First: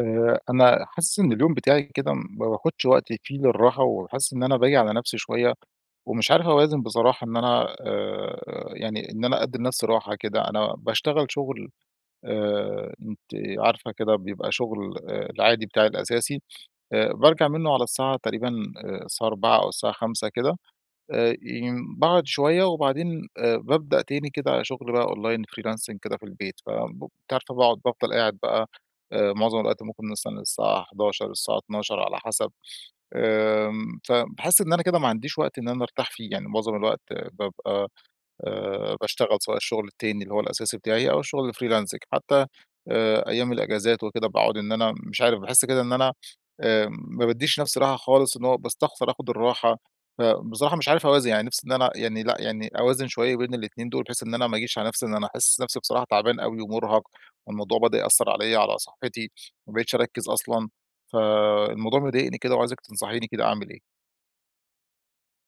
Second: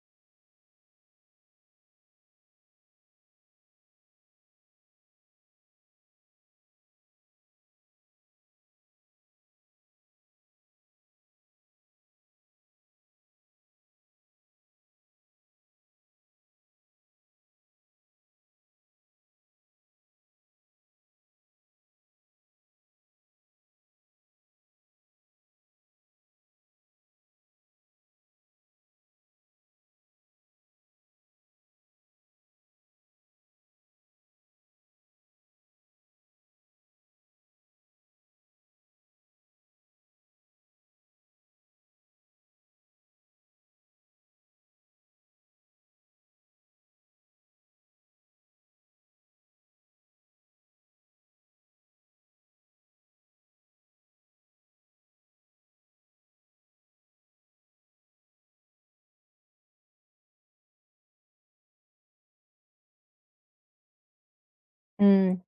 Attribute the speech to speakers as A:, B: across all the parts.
A: آآ أنا حاسس إن اليوم بتاعي كده ما باخدش وقتي فيه للراحة، وحاسس إن أنا باجي على نفسي شوية ومش عارف أوازن بصراحة إن أنا آآ يعني إن أنا أدي لنفسي راحة كده، أنا باشتغل شغل آآ أنتِ عارفة كده بيبقى شغل العادي بتاعي الأساسي، آآ بارجع منه على الساعة تقريبًا الساعة 16:00 أو الساعة 17:00 كده. آآ ي باقعد شوية وبعدين آآ بابدأ تاني كده شغل بقى أونلاين freelancing كده في البيت. ف ب أنتِ عارفة باقعد بافضل قاعد بقى آآ مُعظم الوقت ممكن مثلًا للساعة 23:00، للساعة 00:00 على حسب. آمم، فباحس إن أنا كده ما عنديش وقت إن أنا أرتاح فيه، يعني مُعظم الوقت بابقى آآ باشتغل سواء الشغل التاني اللي هو الأساسي بتاعي أو الشغل الfreelancing حتى آآ أيام الأجازات وكده باقعد إن أنا مش عارف باحس كده إن أنا آمم ما باديش نفسي راحة خالص إن هو باستخسر آخد الراحة، فبصراحة مش عارف أوازن يعني نفسي إن أنا يعني لأ يعني أوازن شوية بين الاتنين دول بحيث إن أنا ما آجيش على نفسي إن أنا أحس نفسي بصراحة تعبان أوي ومرهق، والموضوع بدأ يأثر عليَّ على صحتي، ما بقيتش أركِز أصلًا، فالموضوع مضايقني كده وعايزِك تنصحيني كده أعمل إيه.
B: إمم.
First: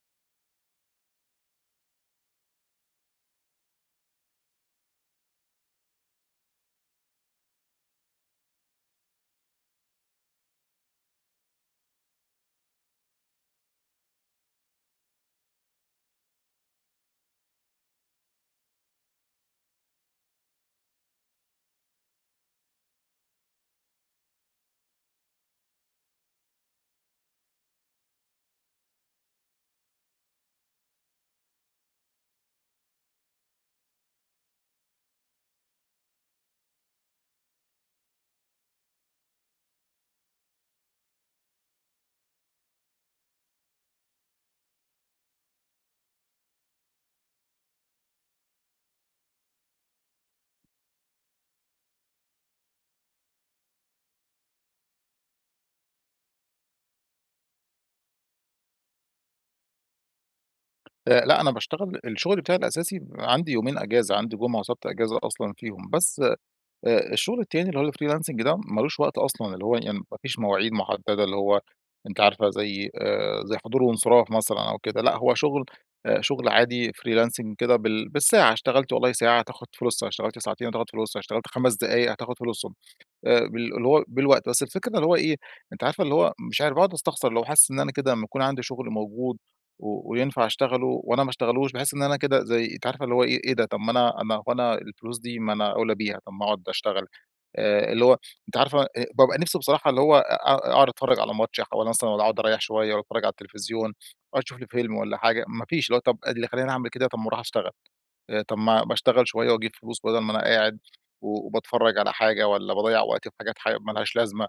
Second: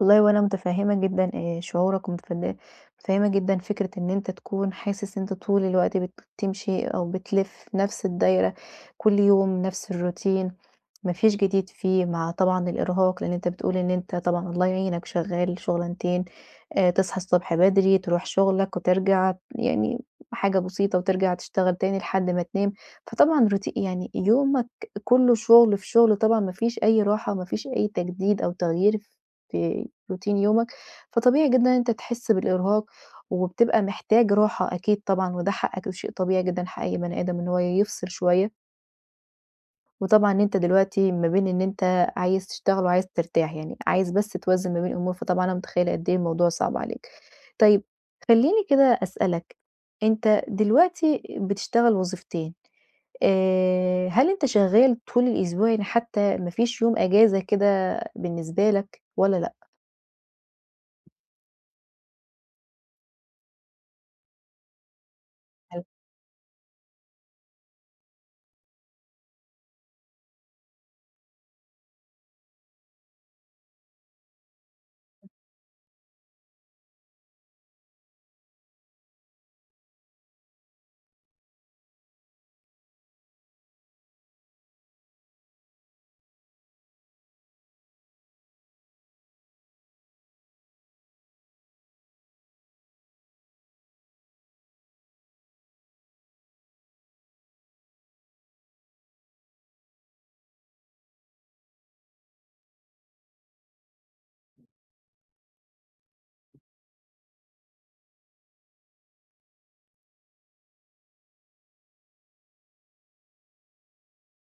B: والله وأنا مُتفهِّمة جدًا آآ شعورك ومتفن مُتفهِّمة جدًا فكرة إن أنت تكون حاسس إن أنت طول الوقت بتمشي، أو بتلف في نفس الدايرة كل يوم نفس الروتين. ما فيش جديد فيه مع طبعًا الإرهاق. لإن أنت بتقول إن أنت طبعًا الله يعينك شغّال شغلانتين. آآ تصحى الصبح بدري، تروح شغلك وترجع. يعني حاجة بسيطة وترجع تشتغل تاني لحد ما تنام. فطبعًا روتي يعني يومك كُلّه شغل في شغل طبعًا ما فيش أي راحة وما فيش أي تجديد أو تغيير في روتين يومك. فطبيعي جدًا إن أنت تحس بالإرهاق وبتبقى محتاج راحة أكيد طبعًا وده حقك وده شيء طبيعي جدًا. حق أي بني آدم إن هو يفصل شوية. وطبعًا أنت دلوقتي ما بين إن أنت عايز تشتغل وعايز ترتاح. يعني عايز بس توازن ما بين الأمور. فطبعًا أنا مُتخيّلة قد إيه الموضوع صعب عليك. طيب خلّيني كده أسألك، أنت دلوقتي بتشتغل وظيفتين، آآ هل أنت شغّال طول الأسبوع يعني حتّى ما فيش يوم أجازة كده بالنسبة لك والّا لأ؟
A: أ لأ. أنا باشتغل الشغل بتاعي الأساسي بيبقى عندي يومين أجازة. عندي جمعة وسبت أجازة أصلًا
B: حلو.
A: فيهم. بس أ الشغل التاني اللي هو الfreelancing ده مالوش وقت أصلًا. اللي هو يعني ما فيش مواعيد محددة. اللي هو أنتِ عارفة زي آآ زي حضور وإنصراف مثلًا أو كده. لأ هو شغل أ شغل عادي freelancing كده بال بالساعة. اشتغلت والله ساعة هتاخد فلوسها، اشتغلت ساعتين هتاخد فلوسها، اشتغلت 5 دقايق هتاخد فلوسهم. آآ بال اللي هو بالوقت. بس الفكرة إن اللي هو إيه، أنتِ عارفة اللي هو مش عارف باقعد أستخسر. اللي هو حاسس إن أنا كده لمّا يكون عندي شغل موجود و وينفع أشتغله وأنا ما أشتغلوش، باحس إن أنا كده زي أنتِ عارفة اللي هو إيه، إيه ده؟! طب ما أنا أنا وأنا الفلوس دي ما أنا أوْلى بيها، طب ما أقعد أشتغل. آآ اللي هو، أنتِ عارفة بابقى نفسي بصراحة اللي هو أ أ أقعد أتفرّج على ماتش، أحاول مثلًا واّلا أقعد أريّح شوية وأتفرّج على التليفزيون أشوف لي فيلم والّا حاجة. ما فيش اللي هو طب اللي خلّاني أعمل كده طب ما أروح أشتغل آآ طب ما ما اشتغل شوية وأجيب فلوس بَدَل ما أنا قاعد، وباتفرّج على حاجة والّا باضيّع وقتي في حاجات حا مالهاش لازمة.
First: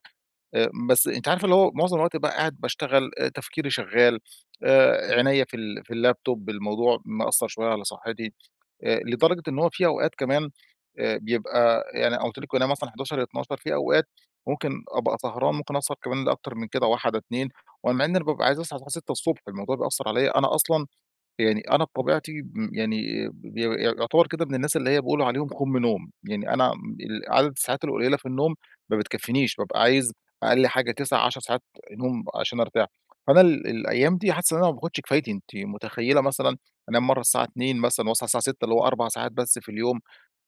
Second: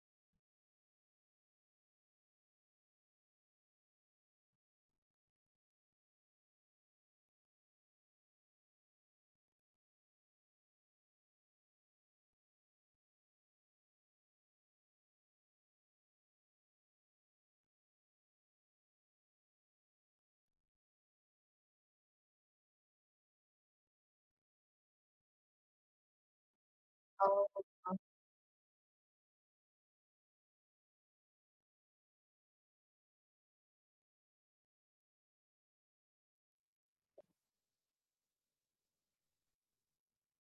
A: آآ بس أنتِ عارفة اللي هو معظم الوقت بقى قاعد باشتغل، أ تفكيري شغّال، آآ عينيا في ال في اللاب توب، الموضوع مأثّر شويّة على صحّتي. آآ لدرجة إن هو في أوقات كمان آآ بيبقى يعني قُلت لِك أنا مثلًا 23:00، 00:00 في أوقات ممكن أبقى سهران، ممكن أسهر كمان لأكتر من كده 01:00، 02:00 ومع إن أنا بابقى عايز أصحى الساعة 6:00 ص الموضوع بيأثّر عليّا. أنا أصلًا يعني أنا بطبيعتي م يعني ب ي يعتبر كده من الناس اللي هي بيقولوا عليهم خُم نوم. يعني أنا م عدد
B: آه
A: الساعات
B: [unintelligible]
A: القليلة في النوم ما بتكفينيش، بابقى عايز أقل حاجة 9، 10 ساعات نوم عشان أرتاح. فأنا ال الأيام دي حاسس إن أنا ما باخدش كفايتي. أنتِ مُتخيّلة مثلًا أنام مرّة الساعة 02:00 مثلًا وأصحى الساعة 06:00 اللي هو 4 ساعات بس في اليوم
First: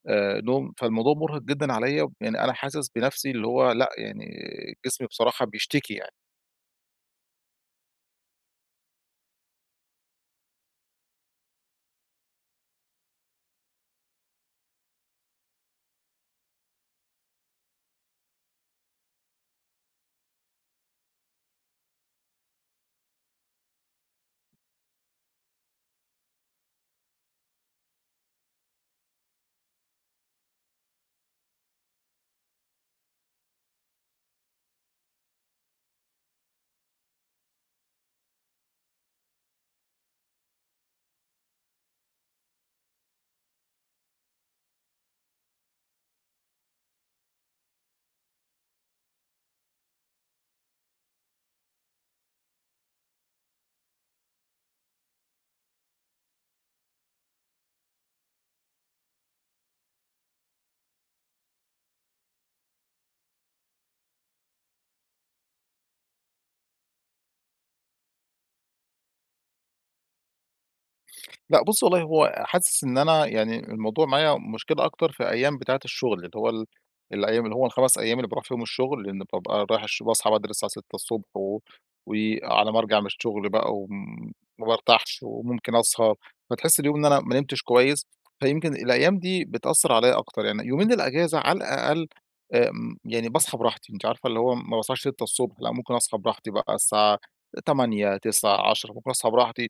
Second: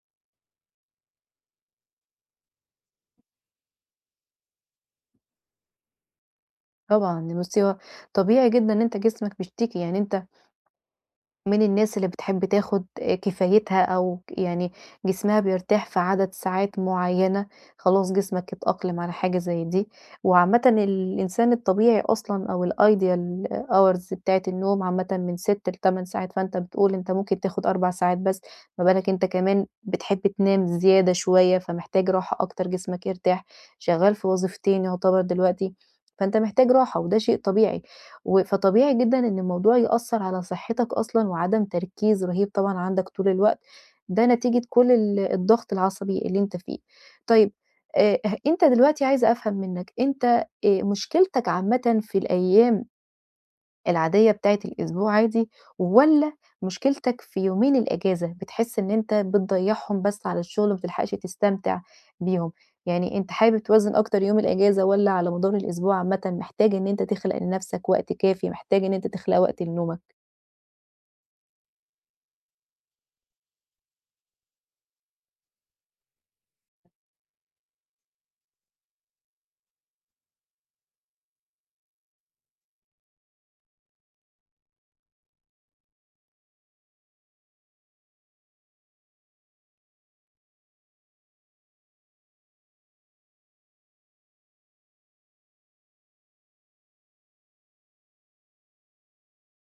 A: آآ نوم. فالموضوع مُرهق جدًا عليّا. يعني أنا حاسس بنفسي اللي هو لأ يعني جسمي بصراحة بيشتكي يعني.
B: طبعًا دي مصيبة. طبيعي جدًا إن أنت جسمك بيشتكي. يعني أنت ...من الناس اللي بتحب تاخد كفايتها أو ك يعني جسمها بيرتاح في عدد ساعات معيّنة. خلاص جسمك اتأقلم على حاجة زي دي. وعامةً الإنسان الطبيعي أصلًا أو الideal hours بتاعة النوم عامةً من 6 ل8 ساعات. فأنت بتقول أنت ممكن تاخُد 4 ساعات بس. ما بالك أنت كمان بتحب تنام زيادة شويّة، فمحتاج راحة أكتر جسمك يرتاح. شغّال في وظيفتين يعتبر دلوقتي. فأنت محتاج راحة وده شيء طبيعي. و فطبيعي جدًا إن الموضوع يأثّر على صحّتك أصلًا، وعدم تركيز رهيب طبعًا عندك طول الوقت. ده نتيجة كل ال الضغط العصبي اللي أنت فيه. طيّب أ أه أنت دلوقتي عايزة أفهم منّك، أنت آآ مشكلتك عامةً في الأيّام العادية بتاعة الأسبوع عادي والّا مشكلتك في يومين الأجازة؟ بتحس إن أنت بتضيّعهم بس على الشغل ما بتلحقش تستمتع بيهم؟ يعني أنت حابب توازن أكتر يوم الأجازة والّا على مدار الأسبوع عامةً محتاج إن أنت تخلق لنفسك وقت كافي، محتاج إن أنت تخلق وقت لنومك؟
A: لأ بُصّي والله هو حاسس إن أنا يعني الموضوع معايا مشكلة أكتر في أيام بتاعة الشغل. اللي هو ال الأيام، اللي هو ال5 أيام اللي باروح فيهم الشغل. إن بابقى رايح الش باصحى بدري الساعة 6:00 ص و وعلى ما أرجع من الشغل بقى وم ما بارتاحش وممكن أسهر. فتحس اليوم إن أنا ما نمتش كويس. فيمكن الأيّام دي بتأثّر عليّا أكتر. يعني يومين الأجازة على الأقل أ م يعني باصحى براحتي. أنتِ عارفة اللي هو ما باصحاش 6:00 ص لأ ممكن أصحى براحتي بقى الساعة 08:00، 09:00، 10:00 ممكن أصحى براحتي.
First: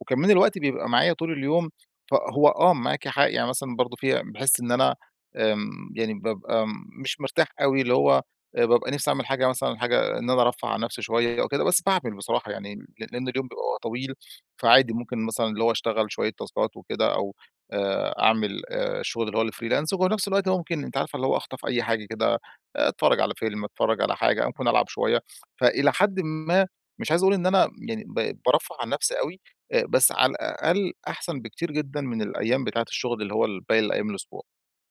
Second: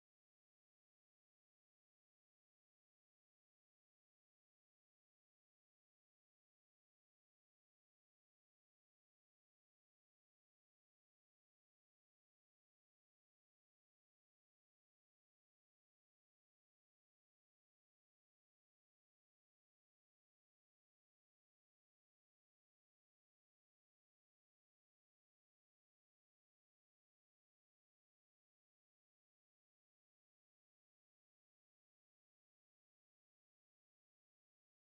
A: وكمان الوقت بيبقى معايا طول اليوم، فهو آه معاكِ حق. يعني مثلًا برضه في أي باحس إن أنا آمم يعني بابقى م مش مرتاح أوي اللي هو آآ بابقى نفسي أعمل حاجة مثلًا حاجة إن أنا أرفَّه عن نفسي شويّة أو كده. بس باعمل بصراحة يعني ل لإن اليوم بيبقى طويل. فعادي ممكن مثلًا اللي هو أشتغل شوية تاسكات وكده أو آآ أعمل أ الشغل اللي هو freelance وبنفس الوقت هو ممكن أنتِ عارفة اللي هو أخطف أي حاجة كده، أتفرّج على فيلم، أتفرّج على حاجة، ممكن ألعب شويّة. فإلى حدٍ ما مش عايز أقول إن أنا يعني ب بارفَّه عن نفسي أوي. أ بس على الأقل أحسن بكتير جدًا من الأيام بتاعة الشغل اللي هو ال باقي الأيام الأسبوع.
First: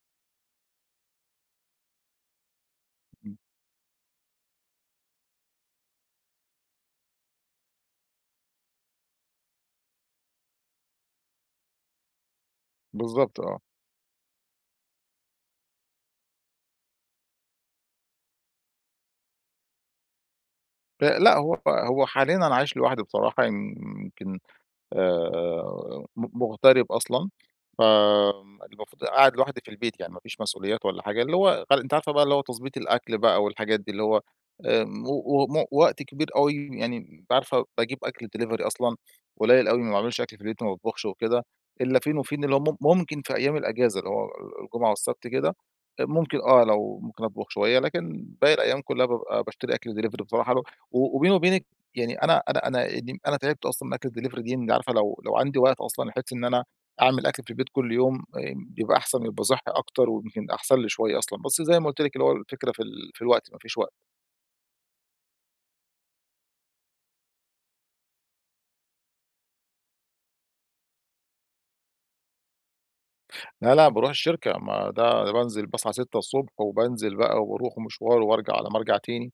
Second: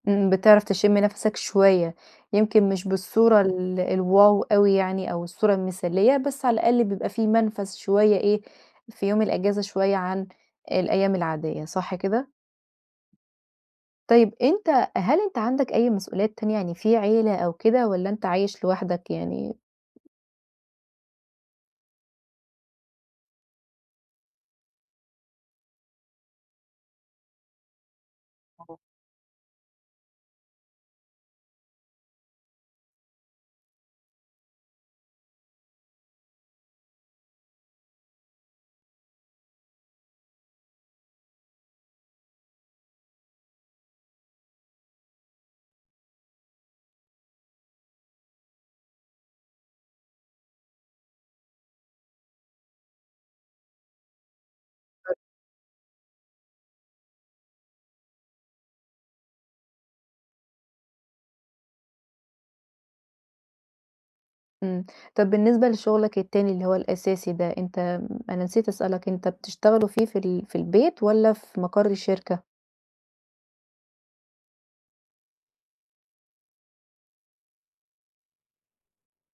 B: امم، بتعرف تشم نفَسَك شوية، يمكن مش
A: اهم.
B: بالصورة ال الواو أوي يعني أو الصورة المثالية، بس على الأقل بيبقى في منفذ شوية إيه، في يوم الأجازة شوية عن الأيام العادية. صح كده؟
A: بالضبط آه.
B: طيب، أنت هل أنت عندك أي مسؤوليات تانية، يعني في عيلة أو كده والّا أنت عايش لوحدك يعني؟
A: ل لأ هو هو حاليًا أنا عايش لوحدي بصراحة، ي ي يمكن، آآ، م مغترب أصلًا ف آمم،
B: آه.
A: المفروض قاعد لوحدي في البيت يعني مافيش مسؤوليات والّا حاجة، اللي هو ف أنتِ عارفة بقى اللي هو تضبيط الأكل بقى والحاجات دي، اللي هو آمم، و و وم وقت كبير أوي يعني أنتِ عارفة باجيب أكل Delivery أصلًا قليل أوي ما باعملش أكل في البيت ما باطبخش وكده، إلا فين وفين اللي هو مم ممكن في أيام الأجازة اللي هو آآ، الجمعة والسبت كده، ممكن آه لو ممكن أطبخ شوية، لكن باقي الأيام كلها بابقى باشتري أكل Delivery بصراحة له و وبيني وبينكِ يعني أنا أنا، أنا إيه، يعني أنا تعبت أصلًا من أكل الDelivery دي، عارفة
B: [unintelligible]
A: لو لو عندي وقت أصلًا بحيث إن أنا أعمل أكل في بيت كل يوم، آمم، بيبقى أحسن، يبقى صحي أكتر، ويمكن أحسن لي شوية أصلًا. بس زي ما قُلت لِك اللي هو الفكرة في ال في الوقت، ما فيش وقت.
B: امم. طب بالنسبة لشغلك التاني اللي هو الأساسي ده، أنت أنا نسيت أسألك، أنت بتشتغله فيه في ال في البيت والّا في مقر الشركة؟
A: لا لأ، باروح الشركة ما ده بانزل باصحى 6:00 ص وبانزل بقى وباروح مشوار، وبارجع على ما ارجع تاني.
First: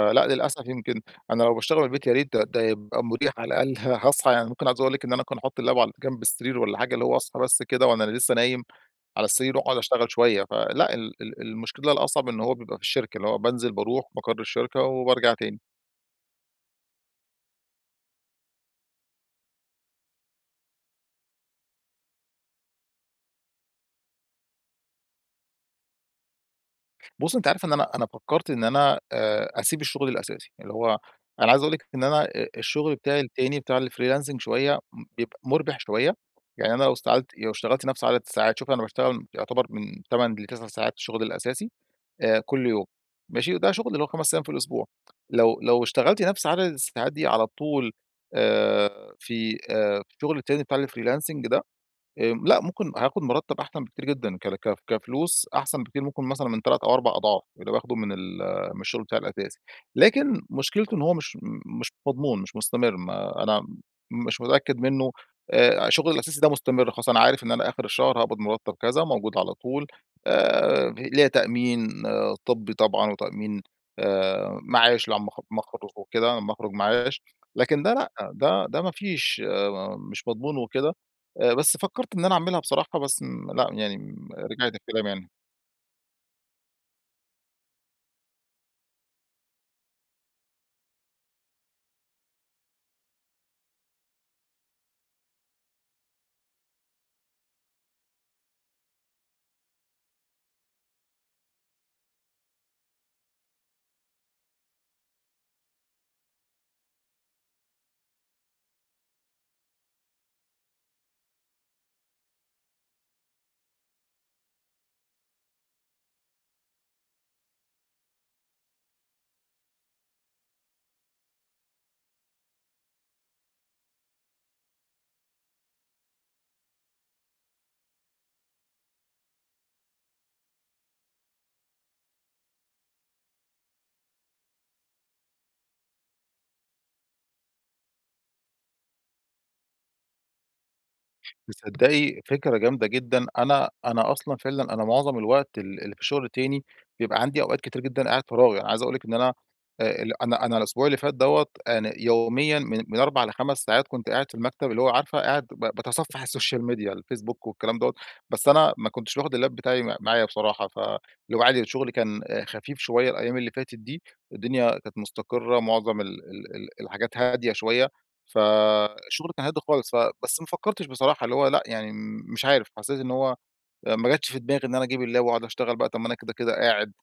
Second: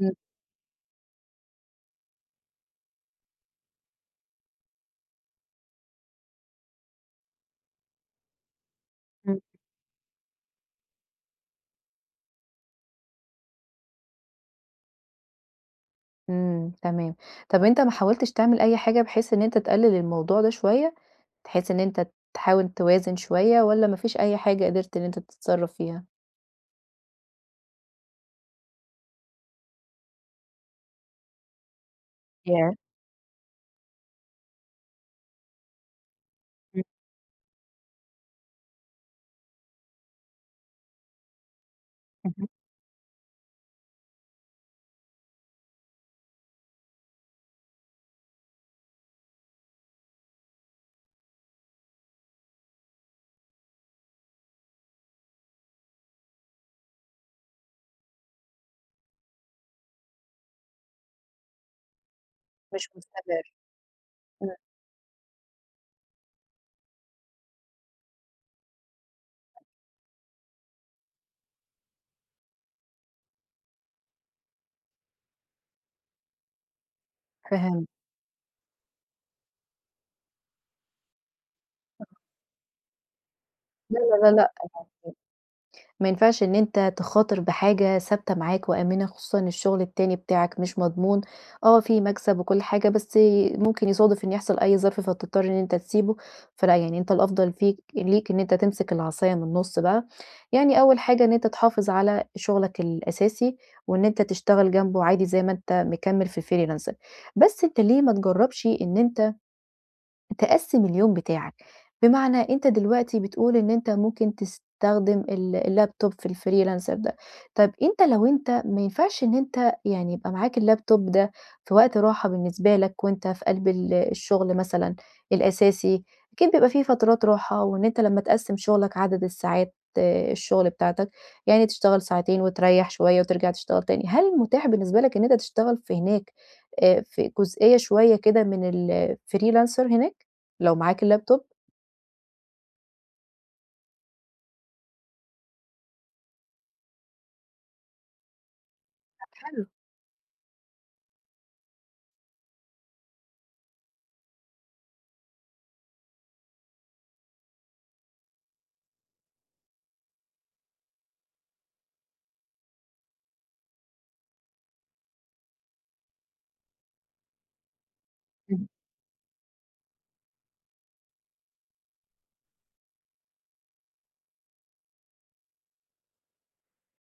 B: امم.
A: للأسف، يمكن أنا لو باشتغل بالبيت يا ريت ده ده يبقى مريح على الأقل، هأصحى يعني ممكن عاوز أقول لك إن أنا ممكن أحط اللاب على جنب السرير والّا حاجة اللي هو أصحى بس كده وأنا لسّه نايم على
B: امم.
A: السرير وأقعد أشتغل شويّة. فلأ، ال ال المشكلة الأصعب إنّه هو بيبقى في الشركة، اللي هو بانزل، باروح مقر الشركة، وبارجع تاني.
B: امم. تمام. طب أنت ما حاولتش تعمل أي حاجة، بحيث إن أنت تقلل الموضوع ده شويّة؟ بحيث إن أنت تحاول توازن شويّة، والّا ما فيش أي حاجة قدرت إن أنت تتصرّف فيها؟
A: بُصي أنت عارفة إن أنا أنا فكرت إن أنا آآ أسيب الشغل الأساسي. اللي هو أنا عايز أقول لِك إن أنا آآ
B: ياه!
A: الشغل بتاعي التاني بتاع الFreelancing شويّة بيبقى مربح شويّة. يعني
B: امم.
A: أنا لو اشتغلت لو اشتغلت نفْس عدد ساعات، شوفي أنا باشتغل يعتبر من 8 ل9 ساعات الشغل الأساسي آآ
B: اهم.
A: كل يوم. ماشي؟ وده شغل اللي هو 5 أيّام في الأسبوع لو لو اشتغلتِ نفْس عدد الساعات دي على طول آآ في آآ الشغل التاني بتاع الFreelancing ده آآ لأ ممكن هاخد مرتب أحسن بكتير جدًا ك ك كفلوس أحسن بكتير، ممكن مثلًا من 3 أو 4 أضعاف، اللي باخده من ال من الشغل بتاعي الأساسي، لكن مشكلته إن هو مش مش مضمون، مش
B: مش
A: مستمر،
B: مستمر،
A: ما أنا م مش
B: امم.
A: متأكّد منّه آآ شغلي الأساسي ده مستمر، خاصةً أنا عارف إن أنا آخر الشهر هاقبض مرتب كذا، موجود على طول آآ ليها تأمين آآ طبّي طبعًا، وتأمين آآ معاش اللي لمّا أخ لمّا اخرج وكده، لمّا اخرج معاش لكن
B: فهمت.
A: ده لأ، ده ده ما فيش آآ مش مضمون وكده. آآ بس فكرت إن أنا أعملها بصراحة بس إن لأ يعني
B: لا، لا،
A: امم
B: لا، لأ
A: رجعت قي كلامي
B: طبعًا،
A: يعني.
B: ما ينفعش إن أنت تخاطر بحاجة ثابتة معاك وآمنة، خصوصًا الشغل التاني بتاعك مش مضمون، آه في مكسب وكل حاجة، بس آآ ممكن يصادف إنّه يحصل أي ظرف فتضطر إن أنت تسيبه، فلأ يعني، أنت الأفضل فيك ليك إن أنت تمسك العصاية من النُص بقى، يعني أوّل حاجة إن أنت تحافظ على شغلك الأساسي، وإن أنت تشتغل جنبه عادي زي ما أنت مكمل في الFreelancing بس أنت ليه ما تجربش إن أنت تقسِّم اليوم بتاعك، بمعنى أنت دلوقتي بتقول إن أنت ممكن تستخدم ال الLaptop في Freelancer ده. طب أنت لو أنت ما ينفعش إن أنت يعني يبقى معاك الLaptop ده في وقت راحة بالنسبة لك، وأنت في قلب ال الشغل مثلًا الأساسي، أكيد بيبقى في فترات راحة وإن أنت لمّا تقسِّم شغلك عدد الساعات آآ الشغل بتاعتك، يعني تشتغل ساعتين وتريح شويّة وترجع تشتغل تاني. هل متاح بالنسبة لك إن أنت تشتغل في هناك آآ في جزئية شويّة كده من الFreelancer هناك لو معاك الLaptop؟
A: تصدقي فكرة جامدة جدًا. أنا أنا أصلًا فعلًا أنا معظم الوقت ال اللي في الشغل التاني، بيبقى عندي أوقات كتيرة جدًا قاعد فراغ، أنا عايز أقول لِك إن
B: طب
A: أنا
B: حلو.
A: آآ أنا أنا الأسبوع اللي فات دَوَّة، أنا يوميًا من من 4 ل5 ساعات كنت قاعد في المكتب، اللي هو عارفه؟ قاعد ب باتصفح الSocial Media الفيسبوك والكلام دوّة. بس أنا ما كنتش ياخد اللاب بتاعي م معايا بصراحة، فاللي هو عادي الشغل كان خفيف شويّة الأيّام اللي فاتت دي، الدنيا كانت مستقرة معظم ال ال ال الحاجات هادية شويّة،
B: امم.
A: فالشغل كان هادي خالص. ف بس ما فكرتش بصراحة اللي هو لأ يعني مش عارف، حسّيت إن هو ما جاتش في دماغي إن أنا أجيب اللاب واقعد أشتغل بقى، طب ما أنا كده كده قاعد.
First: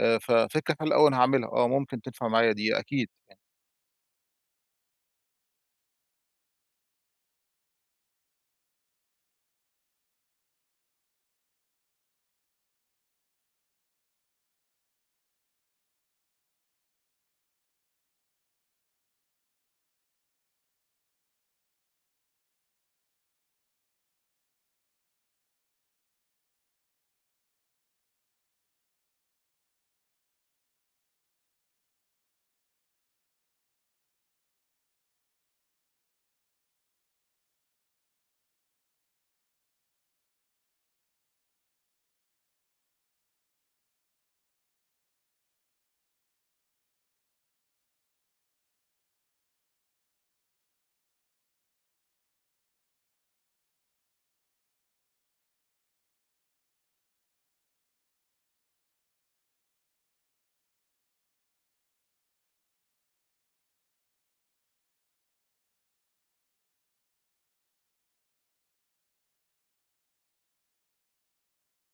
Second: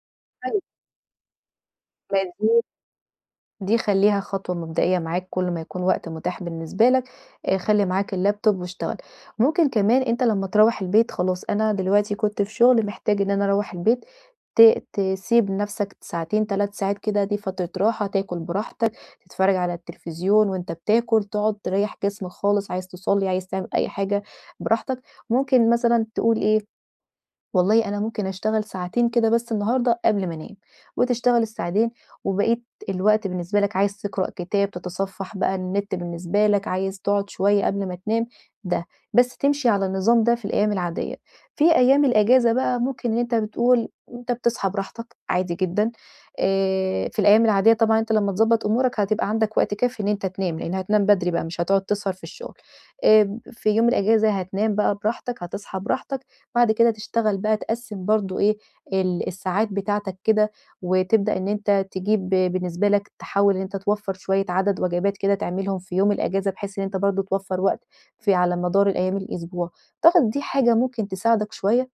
A: آآ
B: حلو.
A: ففكرة حلوة أوي أنا هاعملها، آه ممكن تنفع معايا
B: [unintelligible]
A: دي أكيد
B: دي خلّيها خطوة مبدئية معاك كل ما يكون وقت متاح بالنسبة لك، آآ خلّي معاك الLaptop واشتغل. ممكن كمان أنت لمّا تروّح البيت خلاص أنا دلوقتي كنت في شغل محتاج إن أنا أروّح البيت، ت تسيب نفْسك ساعتين 3 ساعات كده، دي فترة راحة، تاكل براحتك، تتفرّج على التليفزيون وأنت بتاكل، تقعد تريح جسمك خالص، عايز تصلي، عايز تعمل أي حاجة براحتك. ممكن مثلًا تقول إيه والله أنا ممكن أشتغل ساعتين كده بس النهارده قبل ما انام. وتشتغل الساعتين وبقية الوقت بالنسبة لك عايز تقرأ كتاب، تتصفح بقى النت بالنسبة لك، عايز تقعد شويّة قبل ما تنام ده. بس تمشي على النظام ده في الأيّام العاديّة، في أيّام الأجازة بقى ممكن إن أنت بتقول، أنت بتصحى براحتك عادي جدًا آآ في الأيّام العاديّة طبعًا أنت لمّا تضبط أمورك، هتبقى عندك وقت كافي إن أنت تنام، لأن هتنام بدري بقى، مش هتقعد تسهر في الشغل. آآ في يوم الأجازة هتنام بقى براحتك، هتصحى براحتك، بعد كده تشتغل بقى تقسم برضو إيه، ال الساعات بتاعتك كده، وتبدأ إن أنت تجيب بالنسبة لك تحاول إن أنت توفر شويّة عدد وجبات كده تعملهم في يوم الأجازة، بحيث إن أنت برضو توفر وقت في على مدار الأيّام الأسبوع. تعتقد دي حاجة ممكن تساعدك شوية؟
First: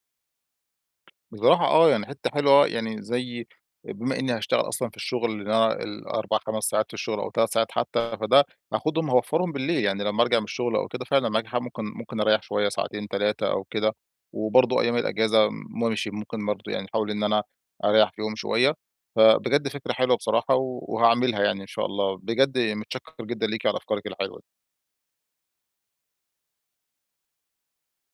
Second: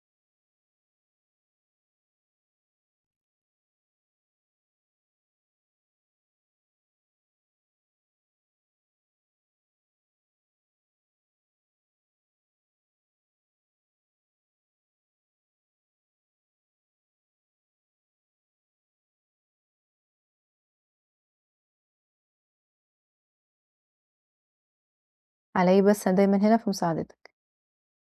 A: بصراحة آه يعني حتّة حلوة يعني زي بما إنّي هاشتغل أصلًا في الشغل اللي أنا ال4، 5 ساعات في الشغل أو تلات ساعات حتّى فده هاخدهم هأوفرهم بالليل يعني. لمّا أرجع من الشغل أو كده فعلًا معاكِ حق ممكن ممكن أريح شويّة ساعتين 3 أو كده، وبرضو أيّام الأجازة ماشي ممكن برضو يعني أحاول إن أنا أريح فيهم شويّة. فبجد فكرة حلوة بصراحة وهاعملها يعني إن شاء الله. بجد متشكّر جدًا ليكِ على أفكارِك الحلوة دي.
B: علي إيه بس، أنا دايمًا هنا في مساعدتك.